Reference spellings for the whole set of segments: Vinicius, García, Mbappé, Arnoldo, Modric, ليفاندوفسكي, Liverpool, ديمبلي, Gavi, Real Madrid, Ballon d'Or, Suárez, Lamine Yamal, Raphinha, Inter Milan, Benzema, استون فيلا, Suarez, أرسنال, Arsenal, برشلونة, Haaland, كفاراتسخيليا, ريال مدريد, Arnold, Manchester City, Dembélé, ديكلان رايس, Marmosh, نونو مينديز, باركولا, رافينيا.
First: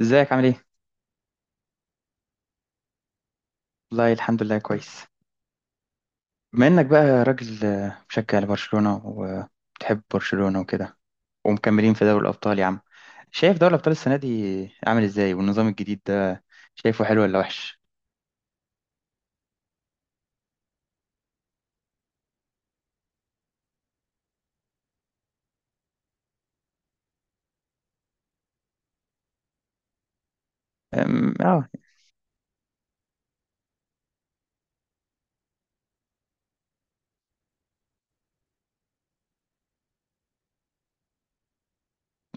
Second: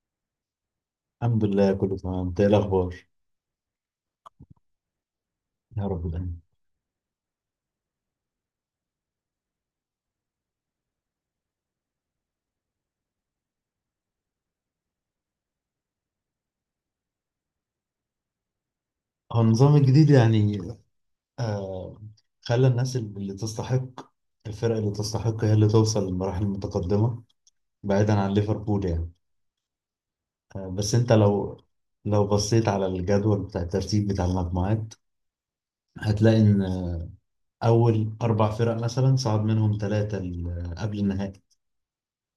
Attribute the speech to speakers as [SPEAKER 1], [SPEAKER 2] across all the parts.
[SPEAKER 1] ازيك عامل ايه؟
[SPEAKER 2] الحمد لله كله تمام. انت ايه الاخبار؟
[SPEAKER 1] والله الحمد لله كويس.
[SPEAKER 2] يا رب دايما.
[SPEAKER 1] بما انك بقى راجل مشجع لبرشلونة وبتحب برشلونة وكده، ومكملين في دوري الأبطال يا عم. شايف دوري الأبطال السنة دي عامل ازاي والنظام الجديد ده، شايفه حلو ولا وحش؟
[SPEAKER 2] هو النظام الجديد يعني، آه خلى الناس اللي تستحق، الفرق اللي تستحق هي اللي توصل للمراحل المتقدمة، بعيدا عن ليفربول يعني. بس انت لو
[SPEAKER 1] اه.
[SPEAKER 2] بصيت على الجدول بتاع الترتيب بتاع المجموعات، هتلاقي ان اول 4 فرق مثلا صعد منهم ثلاثة قبل النهائي.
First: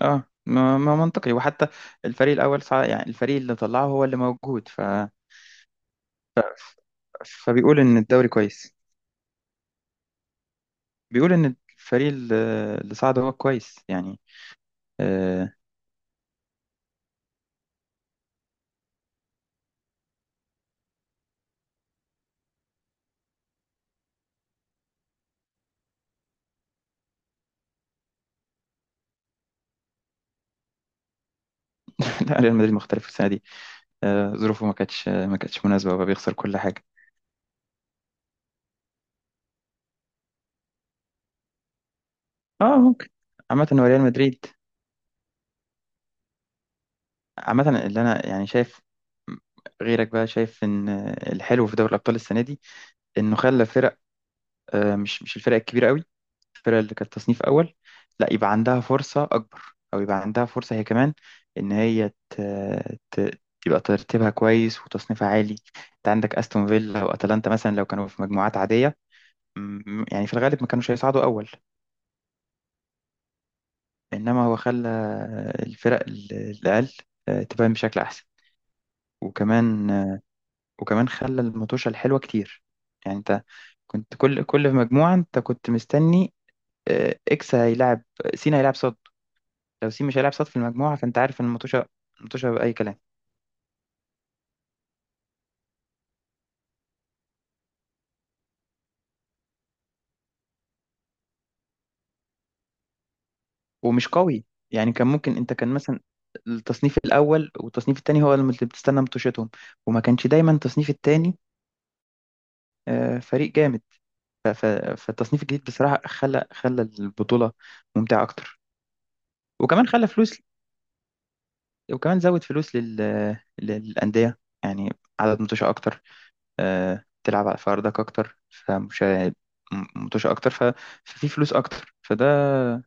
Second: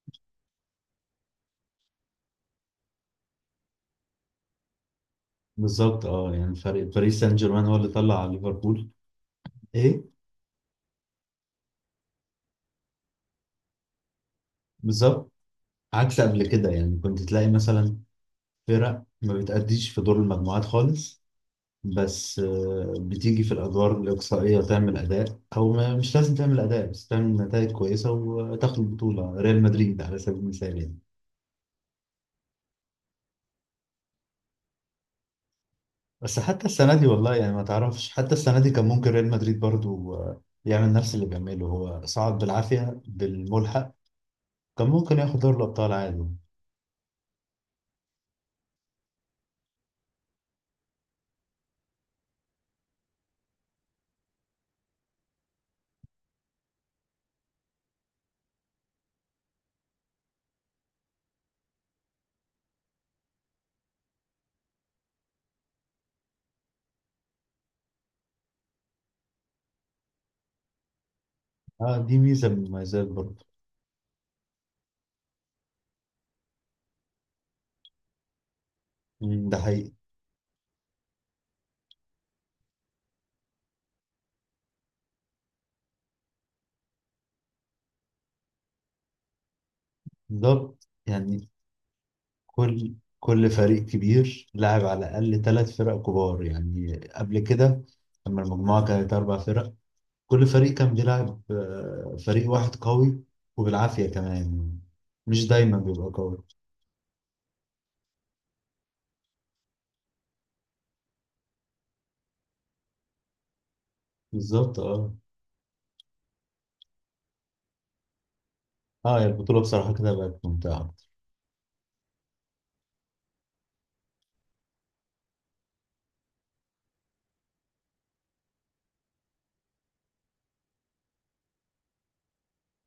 [SPEAKER 1] اه، ما منطقي، وحتى الفريق الأول يعني الفريق اللي طلعه هو اللي موجود
[SPEAKER 2] بالظبط، اه، يعني فريق باريس سان جيرمان هو
[SPEAKER 1] فبيقول
[SPEAKER 2] اللي
[SPEAKER 1] إن
[SPEAKER 2] طلع
[SPEAKER 1] الدوري
[SPEAKER 2] على
[SPEAKER 1] كويس.
[SPEAKER 2] ليفربول. ايه،
[SPEAKER 1] بيقول إن الفريق اللي صعد هو كويس يعني.
[SPEAKER 2] بالظبط.
[SPEAKER 1] آه.
[SPEAKER 2] عكس قبل كده يعني، كنت تلاقي مثلا فرق ما بتأديش في دور المجموعات خالص، بس بتيجي في الأدوار الإقصائية وتعمل أداء، أو ما مش لازم تعمل أداء بس تعمل نتائج كويسة وتاخد البطولة، ريال مدريد على سبيل المثال يعني.
[SPEAKER 1] لا، ريال مدريد مختلف السنة دي. آه، ظروفه ما كانتش مناسبة، وبقى بيخسر
[SPEAKER 2] بس
[SPEAKER 1] كل
[SPEAKER 2] حتى
[SPEAKER 1] حاجة.
[SPEAKER 2] السنة دي، والله يعني ما تعرفش، حتى السنة دي كان ممكن ريال مدريد برضو يعمل نفس اللي بيعمله، هو صعد
[SPEAKER 1] اه،
[SPEAKER 2] بالعافية
[SPEAKER 1] ممكن. عامة هو
[SPEAKER 2] بالملحق.
[SPEAKER 1] ريال مدريد.
[SPEAKER 2] كان ممكن ياخد دوري الأبطال عادي.
[SPEAKER 1] عامة اللي انا يعني شايف، غيرك بقى شايف ان الحلو في دوري الابطال السنة دي انه خلى فرق، آه، مش الفرق الكبيرة قوي. الفرق اللي كانت تصنيف اول، لا يبقى عندها فرصة اكبر، او يبقى عندها فرصة هي كمان ان هي تبقى ترتيبها كويس وتصنيفها عالي. انت عندك استون فيلا واتلانتا مثلا، لو كانوا في مجموعات عادية، يعني في الغالب ما كانوش هيصعدوا اول.
[SPEAKER 2] اه، دي ميزة من المميزات برضو.
[SPEAKER 1] انما هو خلى الفرق الاقل، آه، تبان بشكل احسن.
[SPEAKER 2] مم، ده
[SPEAKER 1] وكمان
[SPEAKER 2] حقيقي.
[SPEAKER 1] وكمان خلى المطوشة الحلوة كتير. يعني انت كنت كل في مجموعة، انت كنت مستني آه، اكس هيلعب، سين هيلعب صد. لو سين مش هيلعب صد في
[SPEAKER 2] بالظبط
[SPEAKER 1] المجموعة، فانت عارف ان
[SPEAKER 2] يعني.
[SPEAKER 1] المطوشة بأي
[SPEAKER 2] كل
[SPEAKER 1] كلام.
[SPEAKER 2] كل فريق كبير لعب على الأقل 3 فرق كبار يعني، قبل كده لما المجموعة كانت 4 فرق، كل فريق كان بيلعب فريق واحد قوي، وبالعافية
[SPEAKER 1] ومش قوي،
[SPEAKER 2] كمان.
[SPEAKER 1] يعني كان ممكن
[SPEAKER 2] مش
[SPEAKER 1] انت كان
[SPEAKER 2] دايما
[SPEAKER 1] مثلا
[SPEAKER 2] بيبقى قوي.
[SPEAKER 1] التصنيف الأول والتصنيف التاني هو اللي بتستنى مطوشتهم، وما كانش دايما التصنيف التاني آه، فريق جامد. ف- ف-
[SPEAKER 2] بالظبط، اه.
[SPEAKER 1] فالتصنيف الجديد بصراحة خلى البطولة ممتعة أكتر.
[SPEAKER 2] اه، يا، البطولة
[SPEAKER 1] وكمان
[SPEAKER 2] بصراحة
[SPEAKER 1] خلى
[SPEAKER 2] كده بقت
[SPEAKER 1] فلوس،
[SPEAKER 2] ممتعة أكتر.
[SPEAKER 1] وكمان زود فلوس للأندية، يعني عدد متوشة أكتر، آه، تلعب على فاردك أكتر، فمش متوشة أكتر ففي فلوس أكتر، فده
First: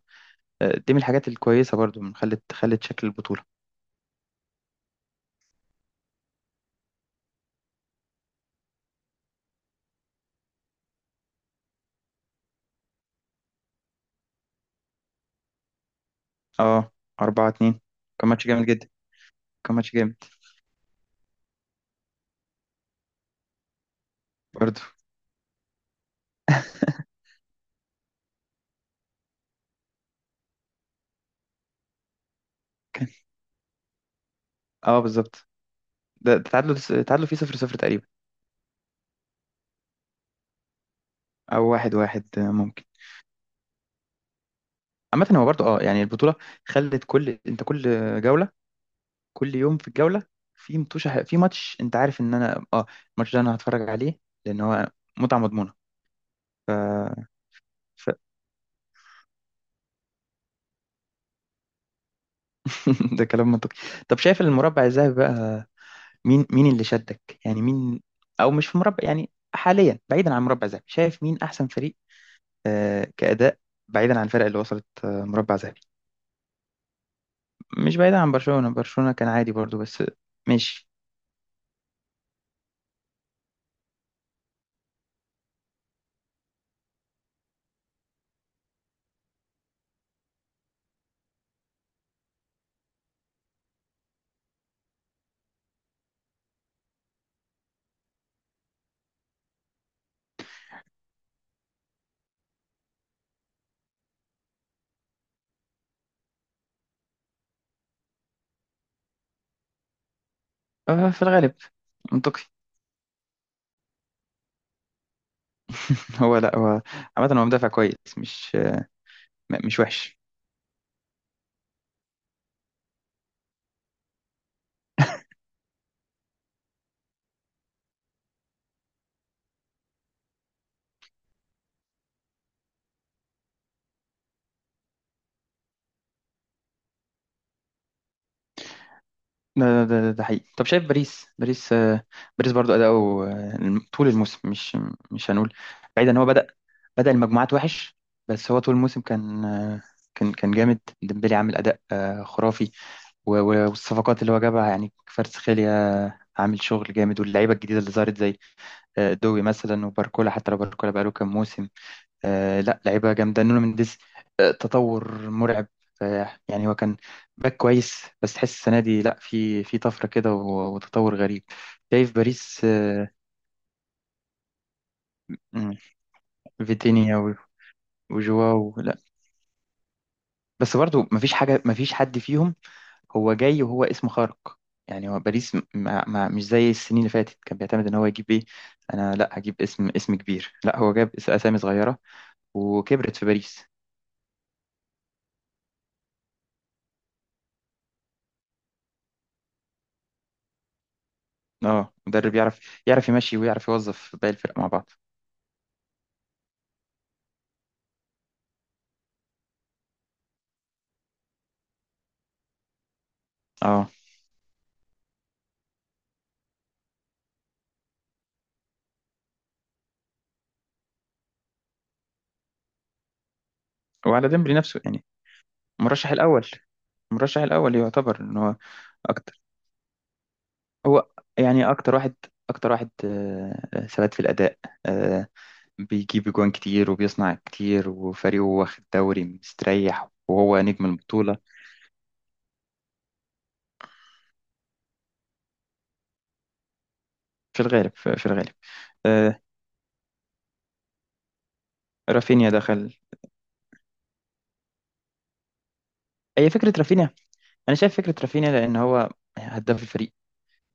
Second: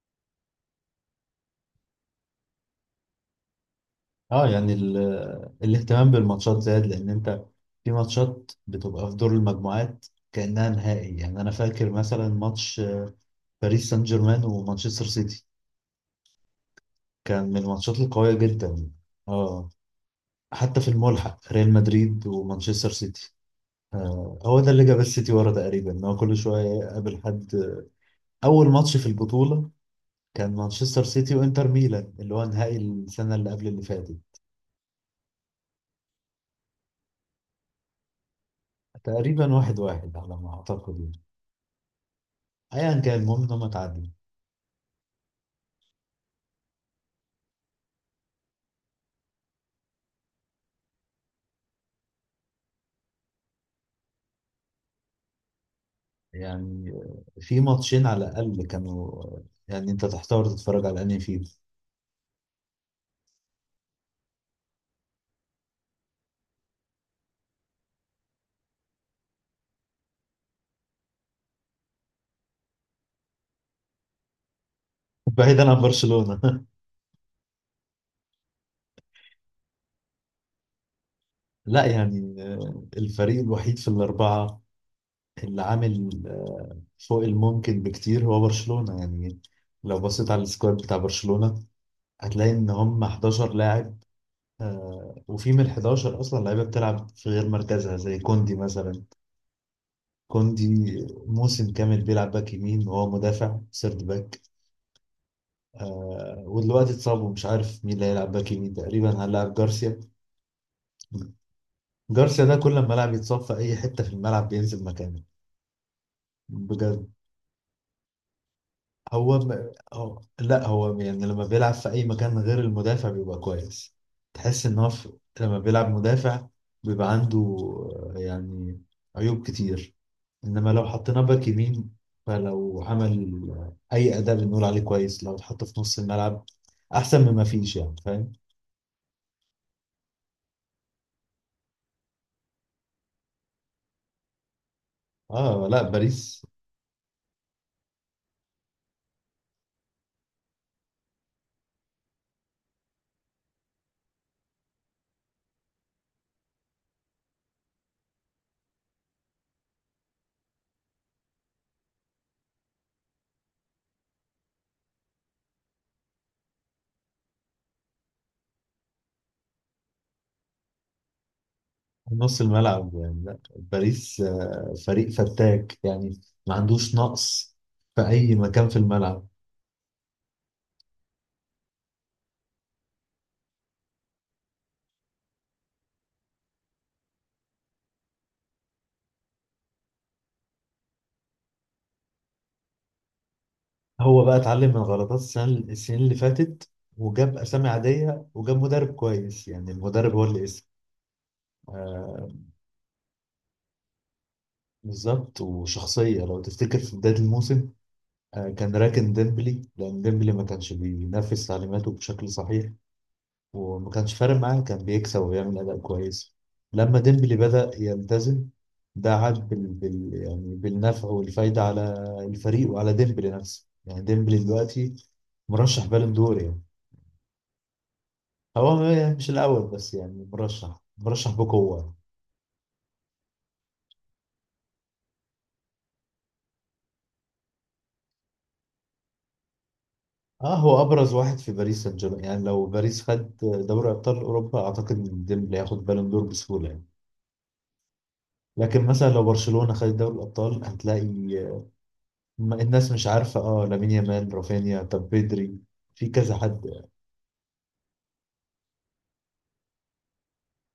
[SPEAKER 1] آه، دي من الحاجات الكويسة برضو، من خلت شكل البطولة.
[SPEAKER 2] اه يعني، الاهتمام بالماتشات زاد، لأن أنت في ماتشات بتبقى في دور المجموعات كأنها نهائي. يعني أنا فاكر مثلا ماتش باريس سان جيرمان ومانشستر سيتي،
[SPEAKER 1] اه، أربعة
[SPEAKER 2] كان من
[SPEAKER 1] اتنين
[SPEAKER 2] الماتشات
[SPEAKER 1] كان
[SPEAKER 2] القوية
[SPEAKER 1] ماتش جامد جدا.
[SPEAKER 2] جدا. اه.
[SPEAKER 1] كان ماتش جامد.
[SPEAKER 2] حتى في الملحق ريال مدريد ومانشستر سيتي، آه، هو ده
[SPEAKER 1] برضو.
[SPEAKER 2] اللي جاب السيتي ورا تقريبا، ان هو كل شوية يقابل حد. أول ماتش في البطولة كان مانشستر سيتي وإنتر ميلان، اللي هو نهائي
[SPEAKER 1] كان.
[SPEAKER 2] السنة اللي قبل اللي فاتت.
[SPEAKER 1] اه، بالظبط. ده تعادلوا، تعادلوا فيه 0-0 تقريبا.
[SPEAKER 2] تقريبا 1-1 على ما أعتقد يعني.
[SPEAKER 1] أو 1-1 آه، ممكن.
[SPEAKER 2] أيا كان، المهم إن هم اتعادلوا.
[SPEAKER 1] عامة هو برضو اه يعني البطولة خلت انت كل جولة، كل يوم في الجولة في متوشة، في ماتش انت عارف ان انا الماتش ده انا هتفرج عليه، لان هو متعة مضمونة.
[SPEAKER 2] يعني في ماتشين
[SPEAKER 1] ف...
[SPEAKER 2] على الأقل كانوا يعني أنت تحتار تتفرج على أنهي فيهم.
[SPEAKER 1] ده كلام منطقي. طب شايف المربع الذهبي بقى، مين اللي شدك؟ يعني مين، او مش في مربع، يعني حاليا بعيدا عن مربع ذهبي، شايف مين احسن فريق آه كأداء، بعيدا عن الفرق اللي وصلت آه مربع
[SPEAKER 2] بعيدا عن
[SPEAKER 1] ذهبي؟
[SPEAKER 2] برشلونة
[SPEAKER 1] مش بعيدا عن برشلونة، برشلونة كان عادي برضو، بس ماشي.
[SPEAKER 2] لا يعني، الفريق الوحيد في الأربعة، اللي عامل فوق الممكن بكتير، هو برشلونة يعني. لو بصيت على السكواد بتاع برشلونة، هتلاقي ان هم 11 لاعب، وفي من ال 11 اصلا لعيبه بتلعب في غير مركزها، زي كوندي مثلا. كوندي موسم كامل بيلعب باك يمين وهو مدافع سيرد باك، ودلوقتي اتصاب، ومش عارف مين اللي هيلعب باك يمين، تقريبا هنلعب جارسيا.
[SPEAKER 1] آه، في الغالب. منطقي.
[SPEAKER 2] جارسيا ده كل ما لاعب يتصاب في اي حته في الملعب، بينزل مكانه،
[SPEAKER 1] هو لا هو،
[SPEAKER 2] بجد.
[SPEAKER 1] عامة هو مدافع كويس،
[SPEAKER 2] هو م...
[SPEAKER 1] مش وحش.
[SPEAKER 2] هو لا هو يعني، لما بيلعب في اي مكان غير المدافع بيبقى كويس. تحس ان هو في... لما بيلعب مدافع بيبقى عنده، يعني عيوب كتير. انما لو حطيناه باك يمين، فلو عمل اي اداء بنقول عليه كويس، لو اتحط في نص الملعب احسن مما فيش يعني، فاهم؟
[SPEAKER 1] ده حقيقي. طب شايف باريس برضو أداؤه آه، طول الموسم، مش هنقول
[SPEAKER 2] اه لا،
[SPEAKER 1] بعيد، ان هو
[SPEAKER 2] باريس
[SPEAKER 1] بدأ المجموعات وحش. بس هو طول الموسم كان آه، كان كان جامد. ديمبلي عامل أداء آه، خرافي، والصفقات اللي هو جابها، يعني كفاراتسخيليا عامل شغل جامد، واللعيبة الجديدة اللي ظهرت زي آه، دوي مثلا وباركولا، حتى لو باركولا بقاله كام موسم. آه، لا، لعيبة جامدة. نونو مينديز آه، تطور مرعب. آه، يعني هو كان باك كويس، بس تحس السنة دي لا، في طفرة كده، وتطور غريب. شايف
[SPEAKER 2] نص
[SPEAKER 1] باريس
[SPEAKER 2] الملعب
[SPEAKER 1] آه.
[SPEAKER 2] يعني، لا باريس فريق
[SPEAKER 1] مم.
[SPEAKER 2] فتاك يعني، ما عندوش
[SPEAKER 1] فيتينيا
[SPEAKER 2] نقص في اي مكان
[SPEAKER 1] وجواو
[SPEAKER 2] في
[SPEAKER 1] لا.
[SPEAKER 2] الملعب.
[SPEAKER 1] بس برضو مفيش حاجة، مفيش حد فيهم هو جاي وهو اسم خارق. يعني هو باريس ما مش زي السنين اللي فاتت، كان بيعتمد ان هو يجيب ايه؟ انا لا هجيب اسم كبير. لا، هو جاب اسامي صغيرة وكبرت في باريس.
[SPEAKER 2] هو بقى اتعلم من غلطات السنين اللي فاتت، وجاب أسامي عادية، وجاب مدرب كويس، يعني المدرب هو اللي اسم.
[SPEAKER 1] اه،
[SPEAKER 2] آه،
[SPEAKER 1] مدرب يعرف يمشي ويعرف يوظف باقي الفرق مع بعض.
[SPEAKER 2] بالظبط، وشخصية. لو تفتكر في بداية الموسم، آه، كان راكن ديمبلي لأن ديمبلي ما كانش بينفذ تعليماته بشكل صحيح،
[SPEAKER 1] اه.
[SPEAKER 2] وما كانش فارق معاه، كان بيكسب وبيعمل أداء كويس. لما ديمبلي بدأ يلتزم، ده عاد يعني بالنفع والفايدة على الفريق وعلى ديمبلي نفسه. يعني
[SPEAKER 1] وعلى
[SPEAKER 2] ديمبلي
[SPEAKER 1] ديمبلي نفسه،
[SPEAKER 2] دلوقتي
[SPEAKER 1] يعني
[SPEAKER 2] مرشح
[SPEAKER 1] المرشح
[SPEAKER 2] بالون دور
[SPEAKER 1] الاول،
[SPEAKER 2] يعني،
[SPEAKER 1] المرشح الاول يعتبر ان هو
[SPEAKER 2] هو مش
[SPEAKER 1] اكتر.
[SPEAKER 2] الأول بس يعني، مرشح
[SPEAKER 1] هو يعني
[SPEAKER 2] بقوة.
[SPEAKER 1] اكتر واحد ثبات في الاداء. آه، بيجيب جوان كتير وبيصنع كتير، وفريقه واخد دوري مستريح
[SPEAKER 2] اه،
[SPEAKER 1] وهو
[SPEAKER 2] هو
[SPEAKER 1] نجم
[SPEAKER 2] أبرز واحد
[SPEAKER 1] البطولة.
[SPEAKER 2] في باريس سان جيرمان يعني، لو باريس خد دوري أبطال أوروبا أعتقد إن ديمبلي هياخد بالون دور بسهولة يعني.
[SPEAKER 1] في الغالب، في الغالب.
[SPEAKER 2] لكن مثلا لو
[SPEAKER 1] آه،
[SPEAKER 2] برشلونة خدت دوري الأبطال، هتلاقي
[SPEAKER 1] رافينيا
[SPEAKER 2] الناس
[SPEAKER 1] دخل.
[SPEAKER 2] مش عارفة، اه، لامين يامال، رافينيا، طب بيدري، في كذا
[SPEAKER 1] هي
[SPEAKER 2] حد
[SPEAKER 1] فكرة
[SPEAKER 2] يعني.
[SPEAKER 1] رافينيا. أنا شايف فكرة رافينيا، لأن هو هداف الفريق،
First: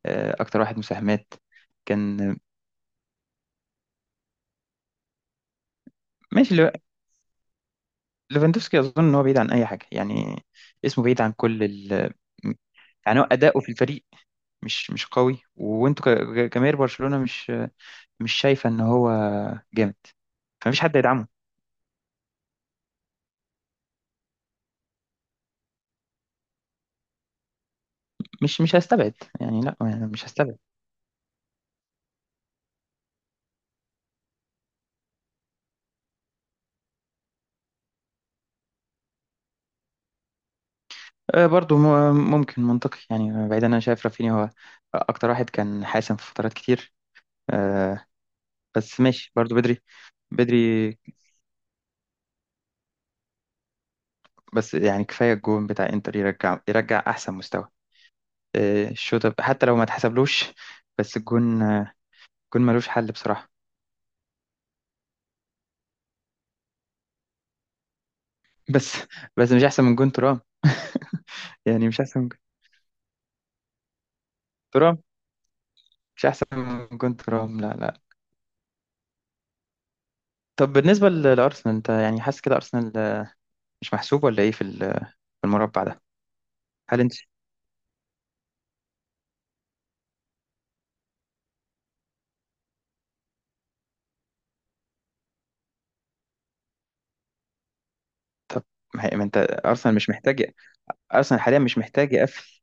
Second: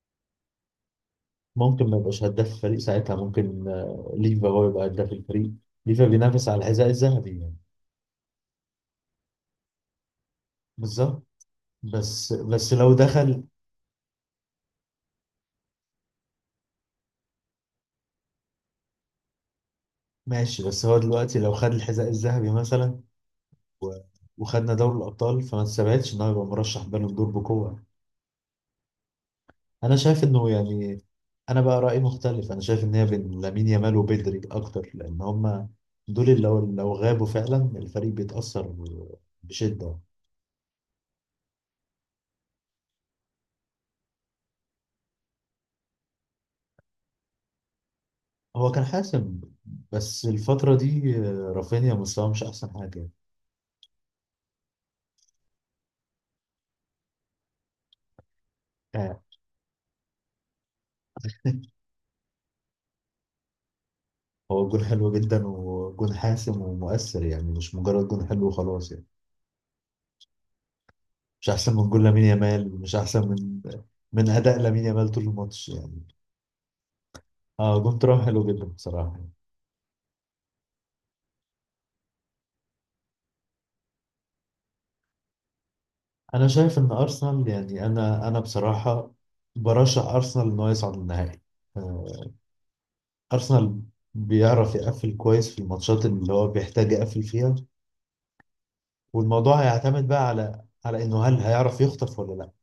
[SPEAKER 1] آه، أكتر واحد مساهمات.
[SPEAKER 2] ممكن ما يبقاش
[SPEAKER 1] كان.
[SPEAKER 2] هداف الفريق ساعتها، ممكن ليفا هو يبقى هداف الفريق. ليفا بينافس
[SPEAKER 1] ماشي.
[SPEAKER 2] على الحذاء الذهبي يعني.
[SPEAKER 1] ليفاندوفسكي اظن ان هو بعيد عن اي حاجه يعني، اسمه بعيد
[SPEAKER 2] بالظبط.
[SPEAKER 1] عن كل
[SPEAKER 2] بس لو
[SPEAKER 1] يعني هو
[SPEAKER 2] دخل،
[SPEAKER 1] اداؤه في الفريق مش قوي، وانتوا كجماهير برشلونه، مش شايفه ان هو جامد.
[SPEAKER 2] ماشي،
[SPEAKER 1] فمفيش
[SPEAKER 2] بس
[SPEAKER 1] حد
[SPEAKER 2] هو
[SPEAKER 1] يدعمه.
[SPEAKER 2] دلوقتي لو خد الحذاء الذهبي مثلا، و- وخدنا دوري الابطال، فما تستبعدش ان هو يبقى مرشح بالون دور بقوه.
[SPEAKER 1] مش هستبعد. يعني لا،
[SPEAKER 2] انا
[SPEAKER 1] يعني
[SPEAKER 2] شايف
[SPEAKER 1] مش
[SPEAKER 2] انه
[SPEAKER 1] هستبعد.
[SPEAKER 2] يعني، انا بقى رايي مختلف، انا شايف ان هي بين لامين يامال وبدري اكتر، لان هما دول اللي لو غابوا فعلا الفريق بيتاثر بشده.
[SPEAKER 1] آه، برضو ممكن، منطقي، يعني بعيد. انا شايف رافينيا هو اكتر واحد كان حاسم في فترات كتير، آه،
[SPEAKER 2] هو كان
[SPEAKER 1] بس ماشي
[SPEAKER 2] حاسم،
[SPEAKER 1] برضو بدري.
[SPEAKER 2] بس الفتره
[SPEAKER 1] بدري.
[SPEAKER 2] دي رافينيا مستواه مش احسن حاجه.
[SPEAKER 1] بس يعني كفايه الجون بتاع انتر، يرجع احسن مستوى، آه،
[SPEAKER 2] آه،
[SPEAKER 1] الشوط حتى لو ما تحسبلوش. بس الجون آه، الجون ملوش حل بصراحة.
[SPEAKER 2] هو جون حلو جدا، وجون حاسم ومؤثر، يعني مش مجرد جون حلو وخلاص
[SPEAKER 1] بس،
[SPEAKER 2] يعني.
[SPEAKER 1] بس مش أحسن من جون ترام.
[SPEAKER 2] مش احسن
[SPEAKER 1] يعني
[SPEAKER 2] من
[SPEAKER 1] مش
[SPEAKER 2] جون
[SPEAKER 1] أحسن
[SPEAKER 2] لامين
[SPEAKER 1] من جون
[SPEAKER 2] يامال، مش احسن من اداء لامين
[SPEAKER 1] ترام.
[SPEAKER 2] يامال طول الماتش يعني.
[SPEAKER 1] مش أحسن من جون ترام. لا،
[SPEAKER 2] اه، جون
[SPEAKER 1] لا.
[SPEAKER 2] ترام حلو جدا بصراحة.
[SPEAKER 1] طب بالنسبة لأرسنال، أنت يعني حاسس كده أرسنال آه، مش محسوب ولا إيه في في المربع ده؟
[SPEAKER 2] انا شايف ان
[SPEAKER 1] هل أنت،
[SPEAKER 2] ارسنال يعني، انا بصراحة برشح ارسنال ان هو يصعد النهائي. آه، ارسنال بيعرف يقفل كويس في الماتشات اللي هو بيحتاج يقفل فيها،
[SPEAKER 1] طب ما ما أنت،
[SPEAKER 2] والموضوع
[SPEAKER 1] أرسنال
[SPEAKER 2] هيعتمد
[SPEAKER 1] مش
[SPEAKER 2] بقى
[SPEAKER 1] محتاج،
[SPEAKER 2] على انه هل
[SPEAKER 1] أرسنال حاليا مش
[SPEAKER 2] هيعرف
[SPEAKER 1] محتاج
[SPEAKER 2] يخطف ولا لا.
[SPEAKER 1] يقفل،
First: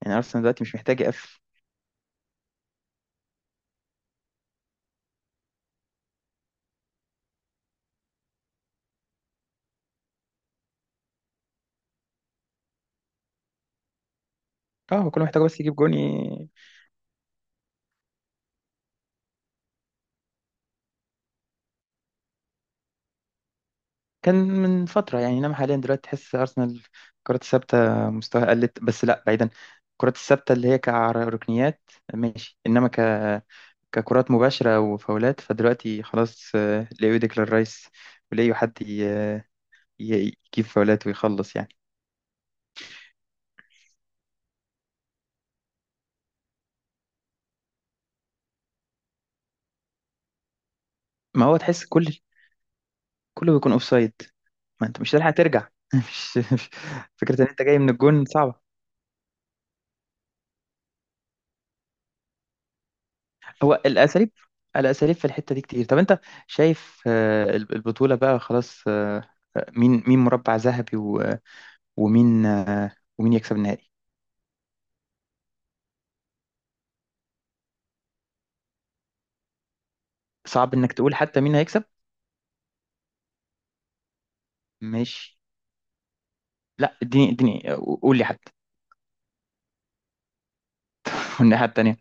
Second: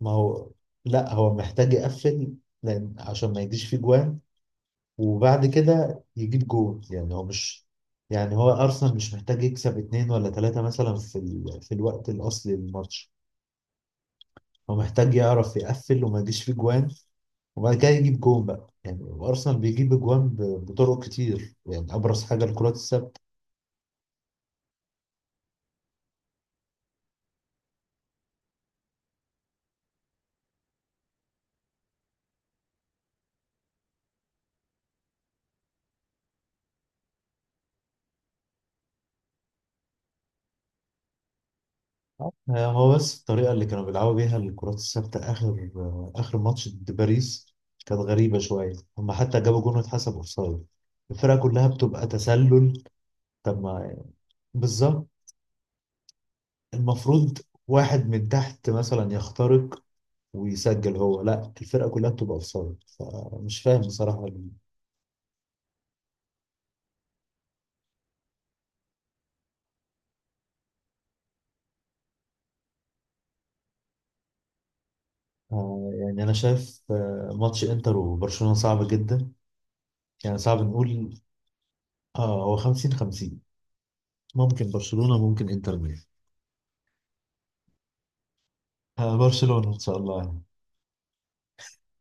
[SPEAKER 2] ما
[SPEAKER 1] يعني أرسنال
[SPEAKER 2] هو،
[SPEAKER 1] دلوقتي مش محتاج
[SPEAKER 2] لا هو
[SPEAKER 1] يقفل.
[SPEAKER 2] محتاج يقفل، لان عشان ما يجيش فيه جوان وبعد كده يجيب جول. يعني هو مش، يعني هو ارسنال مش محتاج يكسب 2 ولا 3 مثلا في الوقت الاصلي للماتش، هو
[SPEAKER 1] اه، هو
[SPEAKER 2] محتاج
[SPEAKER 1] كله محتاجه
[SPEAKER 2] يعرف
[SPEAKER 1] بس يجيب جون،
[SPEAKER 2] يقفل وما يجيش فيه جوان، وبعد كده يجيب جون بقى يعني. وارسنال بيجيب جوان بطرق كتير يعني، ابرز حاجه الكرات الثابته.
[SPEAKER 1] كان من فترة، يعني إنما حاليا دلوقتي تحس أرسنال الكرات الثابتة مستواها قلت، بس لا بعيدا. الكرات الثابتة اللي هي كركنيات ماشي، إنما ككرات مباشرة وفاولات، فدلوقتي خلاص آه، لقيوا ديكلان رايس، ولقيوا حد يجيب فاولات ويخلص يعني.
[SPEAKER 2] آه، هو بس الطريقه اللي كانوا بيلعبوا بيها الكرات الثابته اخر ماتش ضد باريس كانت غريبه شويه، هم حتى جابوا جون واتحسب اوفسايد، الفرقه
[SPEAKER 1] ما هو
[SPEAKER 2] كلها
[SPEAKER 1] تحس
[SPEAKER 2] بتبقى تسلل.
[SPEAKER 1] كله
[SPEAKER 2] طب
[SPEAKER 1] بيكون
[SPEAKER 2] ما،
[SPEAKER 1] أوفسايد. ما أنت
[SPEAKER 2] بالظبط.
[SPEAKER 1] مش هتلحق ترجع، مش مش-
[SPEAKER 2] المفروض
[SPEAKER 1] فكرة إن أنت جاي من
[SPEAKER 2] واحد
[SPEAKER 1] الجون
[SPEAKER 2] من
[SPEAKER 1] صعبة.
[SPEAKER 2] تحت مثلا يخترق ويسجل، هو لا، الفرقه كلها بتبقى اوفسايد، فمش
[SPEAKER 1] هو
[SPEAKER 2] فاهم بصراحه.
[SPEAKER 1] الاساليب، الاساليب في الحته دي كتير. طب انت شايف آه، البطوله بقى خلاص، مين مربع ذهبي، ومين آه، ومين يكسب النهائي؟
[SPEAKER 2] آه، يعني أنا شايف ماتش إنتر وبرشلونة صعب جدا، يعني صعب
[SPEAKER 1] صعب انك تقول
[SPEAKER 2] نقول.
[SPEAKER 1] حتى مين هيكسب.
[SPEAKER 2] آه، هو 50-50، ممكن برشلونة،
[SPEAKER 1] ماشي.
[SPEAKER 2] ممكن إنتر ميلان.
[SPEAKER 1] لا، اديني آه، قول لي حتى.
[SPEAKER 2] آه، برشلونة إن شاء الله يعني.
[SPEAKER 1] والناحيه التانيه؟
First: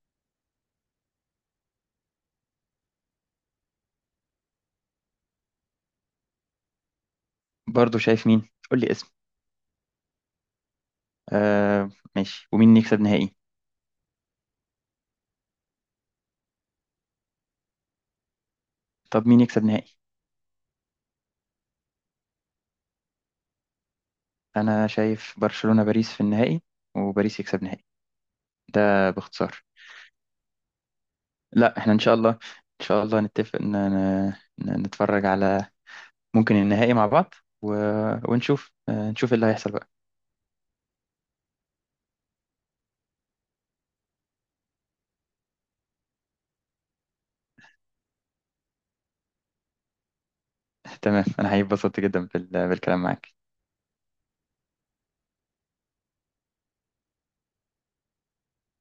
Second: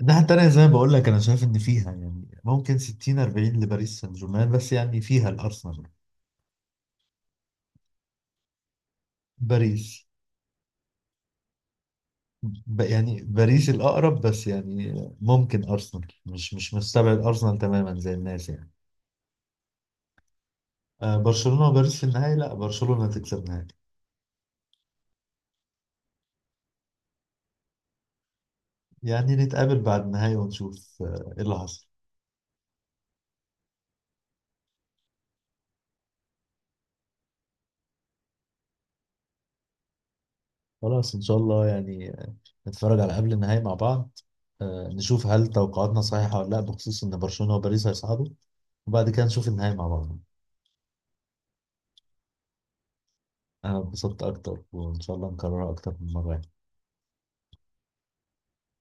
[SPEAKER 2] الناحية التانية زي ما بقول لك، أنا شايف إن فيها يعني ممكن 60-40 لباريس سان جيرمان، بس يعني فيها الأرسنال.
[SPEAKER 1] برضو، شايف مين؟ قول لي اسم.
[SPEAKER 2] باريس.
[SPEAKER 1] آه، ماشي. ومين
[SPEAKER 2] ب
[SPEAKER 1] يكسب
[SPEAKER 2] يعني
[SPEAKER 1] نهائي؟
[SPEAKER 2] باريس الأقرب، بس يعني ممكن أرسنال، مش مستبعد أرسنال تماما زي الناس يعني.
[SPEAKER 1] طب مين يكسب نهائي؟
[SPEAKER 2] آه، برشلونة وباريس في النهاية، لا برشلونة تكسب نهائي.
[SPEAKER 1] انا شايف برشلونه باريس في النهائي، وباريس يكسب نهائي. ده
[SPEAKER 2] يعني
[SPEAKER 1] باختصار.
[SPEAKER 2] نتقابل بعد النهاية ونشوف إيه اللي
[SPEAKER 1] لا،
[SPEAKER 2] حصل.
[SPEAKER 1] احنا ان شاء الله، ان شاء الله نتفق ان إن- نتفرج على ممكن النهائي مع بعض، و... ونشوف آه، نشوف إيه اللي هيحصل بقى.
[SPEAKER 2] خلاص ان شاء الله يعني، نتفرج على قبل النهائي مع بعض، نشوف هل توقعاتنا صحيحة ولا لا، بخصوص ان برشلونة وباريس هيصعدوا، وبعد كده نشوف النهائي مع بعض.
[SPEAKER 1] تمام، أنا هيبسطت جدا بالكلام معاك.
[SPEAKER 2] انا اتبسطت اكتر، وان شاء الله نكررها اكتر من مرة يعني.